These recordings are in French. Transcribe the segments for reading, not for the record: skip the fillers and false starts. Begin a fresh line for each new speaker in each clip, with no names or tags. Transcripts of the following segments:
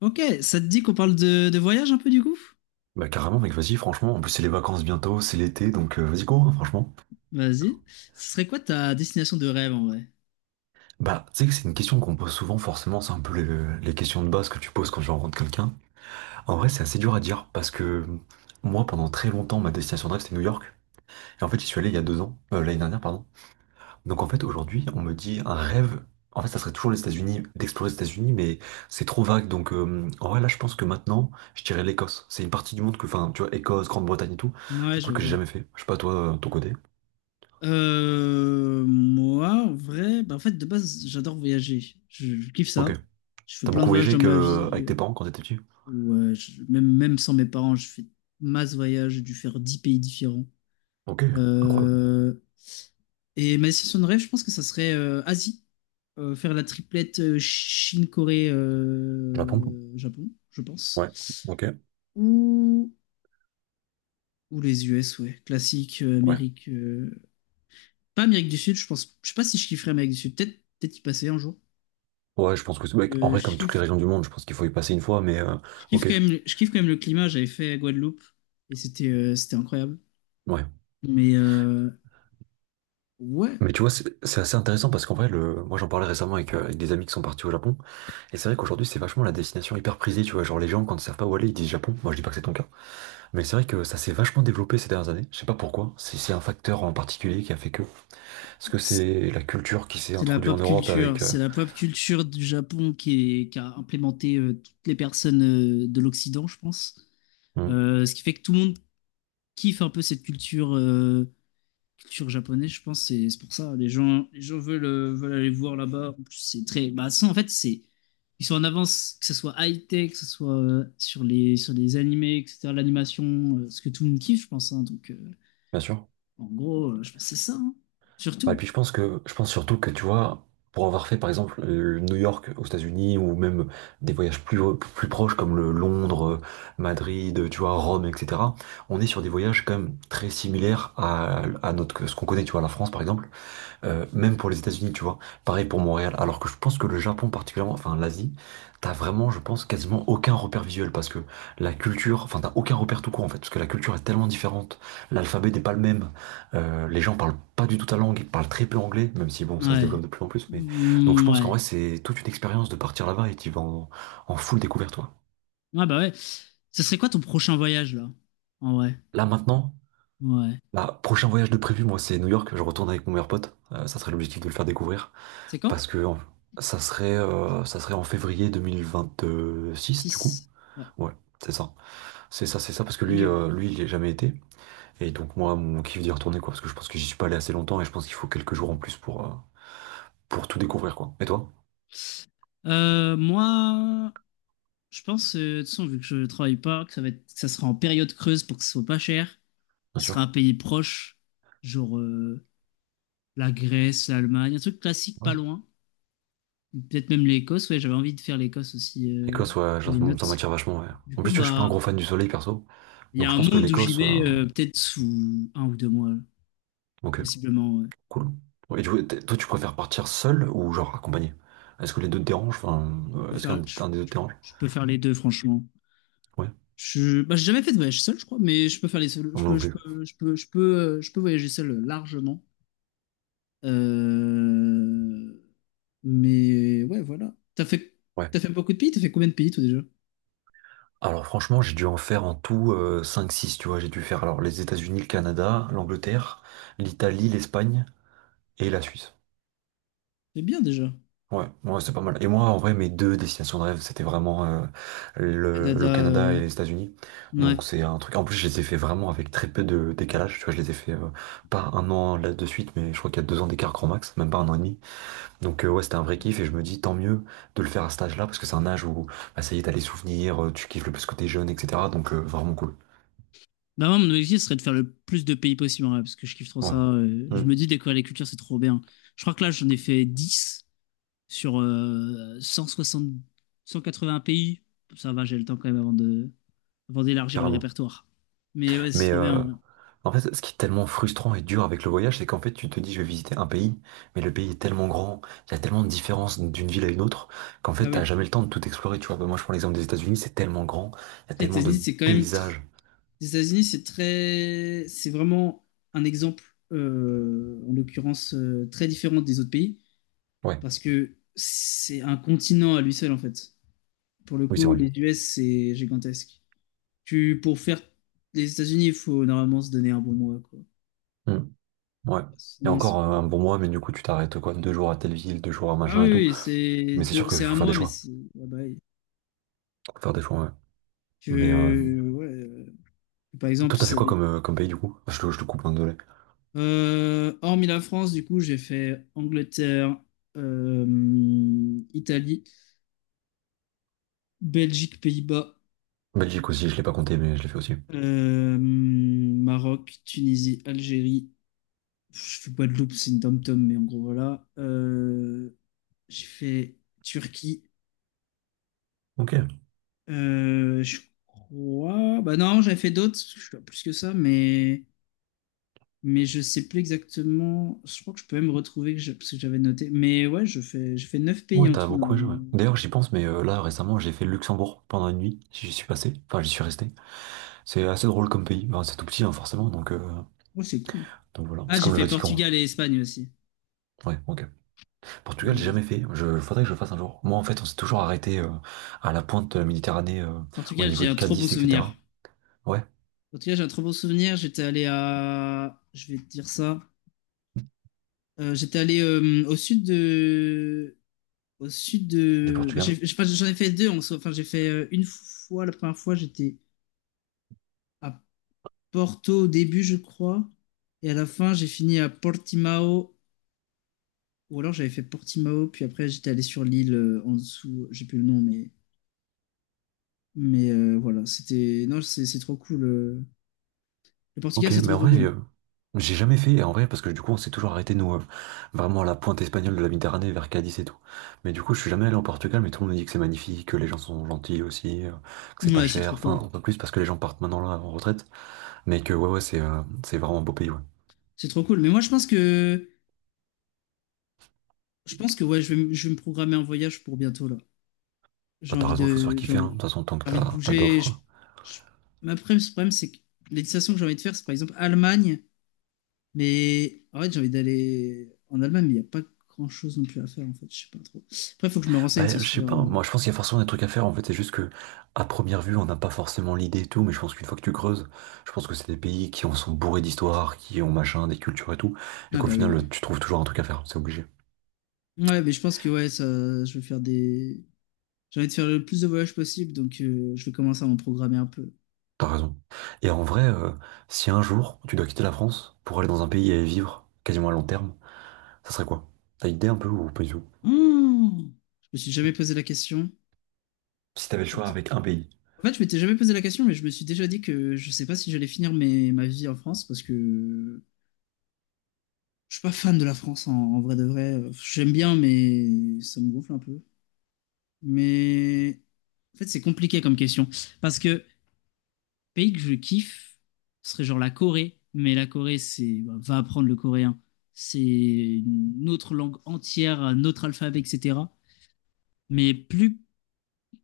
Ok, ça te dit qu'on parle de voyage un peu du coup?
Bah carrément mec, vas-y franchement, en plus c'est les vacances bientôt, c'est l'été, donc vas-y go hein, franchement.
Vas-y. Ce serait quoi ta destination de rêve en vrai?
Bah tu sais que c'est une question qu'on pose souvent forcément, c'est un peu les questions de base que tu poses quand tu rencontres quelqu'un. En vrai c'est assez dur à dire parce que moi pendant très longtemps ma destination de rêve c'était New York. Et en fait j'y suis allé il y a deux ans, l'année dernière pardon. Donc en fait aujourd'hui on me dit un rêve, en fait ça serait toujours les États-Unis, d'explorer les États-Unis mais c'est trop vague donc en vrai là je pense que maintenant je dirais l'Écosse. C'est une partie du monde que, enfin tu vois Écosse, Grande-Bretagne et tout, c'est
Ouais,
un
je
truc que j'ai
vois.
jamais fait. Je sais pas toi, ton côté.
Moi, en vrai, bah, en fait, de base, j'adore voyager. Je kiffe
Ok.
ça. Je fais
T'as
plein de
beaucoup
voyages
voyagé
dans ma
que
vie.
avec tes parents quand t'étais petit?
Même sans mes parents, je fais masse voyages. J'ai dû faire 10 pays différents.
Ok, incroyable.
Euh, et ma destination de rêve, je pense que ça serait Asie. Faire la triplette Chine, Corée,
Japon?
Japon, je
Ouais,
pense.
ok,
Ou Ou les US, ouais. Classique,
ouais.
Amérique. Pas Amérique du Sud, je pense. Je sais pas si je kifferais Amérique du Sud. Peut-être y passer un jour.
Ouais, je pense que c'est... ouais, en
Euh,
vrai,
je
comme toutes les
kiffe,
régions du monde, je pense qu'il faut y passer une fois, mais
je kiffe
ok,
quand même, je kiffe quand même le climat. J'avais fait Guadeloupe et c'était incroyable.
ouais.
Mais ouais,
Mais tu vois, c'est assez intéressant parce qu'en vrai, le... moi j'en parlais récemment avec, avec des amis qui sont partis au Japon, et c'est vrai qu'aujourd'hui c'est vachement la destination hyper prisée, tu vois, genre les gens quand ils savent pas où aller, ils disent Japon, moi je dis pas que c'est ton cas, mais c'est vrai que ça s'est vachement développé ces dernières années, je sais pas pourquoi, si c'est un facteur en particulier qui a fait que, est-ce que
c'est
c'est la culture qui s'est
c'est la
introduite en
pop
Europe
culture.
avec...
C'est la pop culture du Japon qui a implémenté toutes les personnes de l'Occident, je pense.
hmm,
Ce qui fait que tout le monde kiffe un peu cette culture. Culture japonaise, je pense, c'est pour ça. Les gens veulent aller voir là-bas. En plus, c'est très. Bah, ça, en fait, c'est. Ils sont en avance, que ce soit high-tech, que ce soit sur les animés, etc., l'animation, ce que tout le monde kiffe, je pense, hein. Donc,
bien sûr.
en gros, je pense que c'est ça, hein.
Bah, et
Surtout.
puis je pense que je pense surtout que tu vois, pour avoir fait par exemple New York aux États-Unis ou même des voyages plus, plus proches comme le Londres, Madrid, tu vois, Rome, etc., on est sur des voyages quand même très similaires à notre, ce qu'on connaît, tu vois, la France par exemple. Même pour les États-Unis, tu vois. Pareil pour Montréal. Alors que je pense que le Japon particulièrement, enfin l'Asie, t'as vraiment, je pense, quasiment aucun repère visuel parce que la culture, enfin t'as aucun repère tout court en fait, parce que la culture est tellement différente. L'alphabet n'est pas le même. Les gens parlent pas du tout ta langue, ils parlent très peu anglais, même si bon, ça se
Ouais.
développe de plus en plus. Mais donc je
Mm,
pense qu'en
ouais.
vrai, c'est toute une expérience de partir là-bas et tu vas en full découverte, toi.
Ouais, bah ouais. Ce serait quoi ton prochain voyage, là? En vrai.
Là maintenant.
Ouais.
Bah, prochain voyage de prévu, moi c'est New York, je retourne avec mon meilleur pote, ça serait l'objectif de le faire découvrir.
C'est quand?
Parce que en- Ça serait, ça serait en février 2026 du coup.
Six. Ouais.
Ouais, c'est ça. C'est ça, c'est ça, parce que lui,
Banger.
lui, il n'y a jamais été. Et donc moi, mon kiff d'y retourner, quoi, parce que je pense que j'y suis pas allé assez longtemps et je pense qu'il faut quelques jours en plus pour tout découvrir, quoi. Et toi?
Moi, je pense, de toute façon, vu que je travaille pas, que ça sera en période creuse pour que ce soit pas cher.
Bien
Ce sera
sûr.
un pays proche, genre la Grèce, l'Allemagne, un truc classique
Ouais.
pas loin. Peut-être même l'Écosse. Ouais, j'avais envie de faire l'Écosse aussi.
Écosse, ouais,
Dans les
ça
notes.
m'attire vachement, ouais.
Du
En plus,
coup,
tu vois, je suis pas un
bah,
gros fan du soleil, perso.
il y
Donc
a
je
un
pense que
monde où j'y
l'Écosse...
vais peut-être sous un ou deux mois,
ok,
possiblement. Ouais.
cool. Ouais, et du coup, toi, tu préfères partir seul ou genre accompagné? Est-ce que les deux te dérangent? Enfin,
Je peux
est-ce
faire,
qu'un
je,
un des deux te dérange?
je peux faire les deux, franchement.
Ouais,
Bah, j'ai jamais fait de voyage seul, je crois, mais je peux faire les seuls.
moi non plus.
Je peux voyager seul largement. Euh, Mais ouais, voilà. T'as fait,
Ouais.
t'as fait beaucoup de pays? T'as fait combien de pays toi déjà?
Alors franchement, j'ai dû en faire en tout cinq six. Tu vois. J'ai dû faire alors les États-Unis, le Canada, l'Angleterre, l'Italie, l'Espagne et la Suisse.
C'est bien déjà.
Ouais, ouais, c'est pas mal. Et moi, en vrai, mes deux destinations de rêve, c'était vraiment le,
Canada.
le Canada et les États-Unis.
Ouais.
Donc c'est un truc. En plus, je les ai fait vraiment avec très peu de décalage. Tu vois, je les ai fait pas un an là de suite, mais je crois qu'il y a deux ans d'écart grand max, même pas un an et demi. Donc ouais, c'était un vrai kiff et je me dis tant mieux de le faire à cet âge-là parce que c'est un âge où bah, ça y est, t'as les souvenirs, tu kiffes le plus que t'es jeune, etc. Donc vraiment cool.
Bah moi, mon objectif serait de faire le plus de pays possible, en vrai, parce que je kiffe trop
Ouais.
ça. Je
Mm,
me dis, découvrir les cultures, c'est trop bien. Je crois que là, j'en ai fait 10 sur 160, 180 pays. Ça va, j'ai le temps quand même avant d'élargir le
carrément.
répertoire. Mais ouais, c'est
Mais
trop bien.
en fait, ce qui est tellement frustrant et dur avec le voyage, c'est qu'en fait, tu te dis, je vais visiter un pays, mais le pays est tellement grand, il y a tellement de différences d'une ville à une autre, qu'en fait,
Bah
t'as
oui.
jamais le temps de tout explorer. Tu vois, bah, moi, je prends l'exemple des États-Unis, c'est tellement grand, il y a
Après,
tellement de paysages.
Les États-Unis, c'est vraiment un exemple, en l'occurrence, très différent des autres pays,
Ouais,
parce que c'est un continent à lui seul, en fait. Pour le
oui, c'est
coup,
vrai.
les US, c'est gigantesque. Pour faire les États-Unis, il faut normalement se donner un bon mois, quoi.
Mm, ouais. Et
Sinon,
encore
c'est pas.
un bon mois, mais du coup, tu t'arrêtes quoi, deux jours à telle ville, deux jours à
Ah
machin
oui,
et tout.
oui,
Mais c'est sûr qu'il
c'est
faut
un
faire des
mois, mais
choix.
c'est. Ah bah, oui.
Faut faire des choix, ouais. Mais
Ouais, par exemple,
toi, t'as fait
ça
quoi
va être-
comme, comme pays du coup? Je te coupe un désolé.
Hormis la France, du coup, j'ai fait Angleterre, euh, Italie, Belgique, Pays-Bas,
Belgique aussi, je l'ai pas compté, mais je l'ai fait aussi.
Maroc, Tunisie, Algérie. Je fais Guadeloupe, c'est une dom-tom, mais en gros, voilà. J'ai fait Turquie.
Ok.
Je crois. Bah non, j'avais fait d'autres, parce que je suis pas plus que ça, mais. Mais je sais plus exactement. Je crois que je peux même retrouver parce que j'avais noté. Mais ouais, je fais 9 pays
Ouais,
en
t'as
tout,
beaucoup à jouer.
normalement.
D'ailleurs, j'y pense, mais là, récemment, j'ai fait le Luxembourg pendant une nuit. J'y suis passé. Enfin, j'y suis resté. C'est assez drôle comme pays. Enfin, c'est tout petit, hein, forcément.
Ouais, c'est cool.
Donc voilà.
Ah,
C'est
j'ai
comme le
fait
Vatican.
Portugal et Espagne aussi.
Hein. Ouais, ok. Portugal, j'ai
Mais
jamais fait. Je faudrait que je le fasse un jour. Moi, en fait, on s'est toujours arrêté à la pointe de la Méditerranée, au
Portugal,
niveau
j'ai
de
un trop bon
Cadiz,
souvenir.
etc. Ouais,
En tout cas, j'ai un très beau souvenir. Je vais te dire ça. J'étais allé au sud de, au sud
du
de. Enfin,
Portugal.
j'ai pas- j'en ai fait deux. En soi. Enfin, j'ai fait une fois la première fois. J'étais à Porto au début, je crois, et à la fin, j'ai fini à Portimao. Ou alors j'avais fait Portimao, puis après j'étais allé sur l'île en dessous. J'ai plus le nom, mais mais voilà. C'était non, c'est trop cool. Le
Ok,
Portugal, c'est
mais
trop
en
trop
vrai,
cool.
j'ai jamais fait, en vrai, parce que du coup, on s'est toujours arrêté, nous, vraiment à la pointe espagnole de la Méditerranée, vers Cadiz et tout. Mais du coup, je suis jamais allé au Portugal, mais tout le monde dit que c'est magnifique, que les gens sont gentils aussi, que c'est pas
Ouais, c'est
cher,
trop
enfin,
cool.
un peu plus parce que les gens partent maintenant là en retraite, mais que ouais, ouais, c'est vraiment un beau pays, ouais.
C'est trop cool. Mais moi, je pense que ouais, je vais me programmer un voyage pour bientôt là. J'ai
Bah, t'as
envie
raison, il faut se faire
de, j'ai
kiffer, hein. De
envie,
toute façon, tant que
j'ai envie de
t'as pas
bouger.
d'offres.
Je- Ce problème, c'est que les destinations que j'ai envie de faire, c'est par exemple Allemagne, mais en fait, j'ai envie d'aller en Allemagne, mais il n'y a pas grand-chose non plus à faire en fait. Je sais pas trop. Après, il faut que je me
Bah,
renseigne, c'est
je sais
sûr.
pas, moi je pense qu'il y a forcément des trucs à faire en fait, c'est juste que à première vue on n'a pas forcément l'idée et tout, mais je pense qu'une fois que tu creuses, je pense que c'est des pays qui en sont bourrés d'histoire, qui ont machin, des cultures et tout, et
Ah
qu'au
bah oui.
final tu trouves toujours un truc à faire, c'est obligé,
Ouais, mais je pense que ouais, ça, je vais faire des. J'ai envie de faire le plus de voyages possible, donc je vais commencer à m'en programmer un peu.
t'as raison. Et en vrai, si un jour tu dois quitter la France pour aller dans un pays et y vivre quasiment à long terme, ça serait quoi? T'as idée un peu ou pas du tout?
Oh, je me suis jamais posé la question.
Si t'avais le choix
Pourtant-
avec un pays.
En fait, je m'étais jamais posé la question, mais je me suis déjà dit que je sais pas si j'allais finir ma vie en France parce que je suis pas fan de la France en vrai de vrai. J'aime bien, mais ça me gonfle un peu. Mais en fait, c'est compliqué comme question parce que pays que je kiffe serait genre la Corée, mais la Corée, c'est bah, va apprendre le coréen, c'est une autre langue entière, un autre alphabet, etc. Mais plus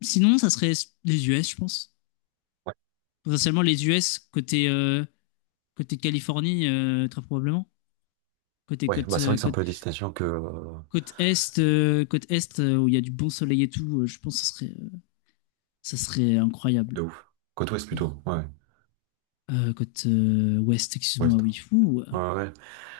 sinon, ça serait les US, je pense.
Ouais,
Potentiellement les US côté. Côté Californie, très probablement. Côté
ouais, bah
côte,
c'est vrai que c'est un
côte,
peu la destination que,
côte est, Côte est, où il y a du bon soleil et tout, je pense que ça serait incroyable.
de ouf. Côte ouest plutôt, ouais.
Côte ouest, excuse-moi,
Ouest.
oui. Fou,
Ouais, ouais.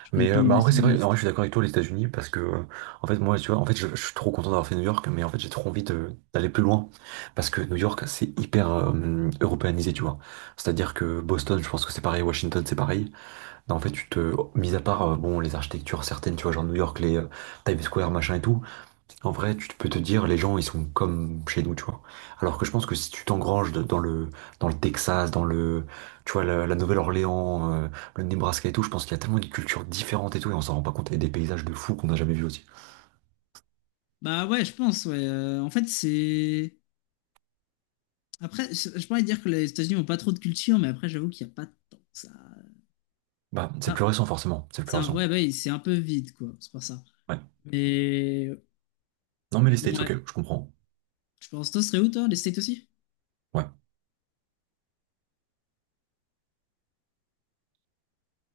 je connais
Mais
pas mon
bah, en
est
vrai,
et
c'est
mon
vrai, en vrai,
ouest.
je suis d'accord avec toi, les États-Unis, parce que, en fait, moi, tu vois, en fait, je suis trop content d'avoir fait New York, mais en fait, j'ai trop envie d'aller plus loin, parce que New York, c'est hyper européanisé, tu vois. C'est-à-dire que Boston, je pense que c'est pareil, Washington, c'est pareil. Mais en fait, tu te, mis à part, bon, les architectures certaines, tu vois, genre New York, les Times Square, machin et tout, en vrai, peux te dire, les gens, ils sont comme chez nous, tu vois. Alors que je pense que si tu t'engranges dans le Texas, dans le, tu vois, la Nouvelle-Orléans, le Nebraska et tout, je pense qu'il y a tellement de cultures différentes et tout, et on s'en rend pas compte, et des paysages de fou qu'on n'a jamais vus aussi.
Bah ouais, je pense, ouais. En fait, c'est. Après, je pourrais dire que les États-Unis ont pas trop de culture, mais après, j'avoue qu'il n'y a pas tant que ça.
Bah, c'est plus
ça,
récent, forcément. C'est plus
ça, ouais,
récent.
ouais, bah oui, c'est un peu vide, quoi. C'est pour ça.
Ouais.
Mais
Non, mais les States, ok,
ouais,
je comprends.
je pense, toi, ce serait où, toi, les States aussi?
Ouais.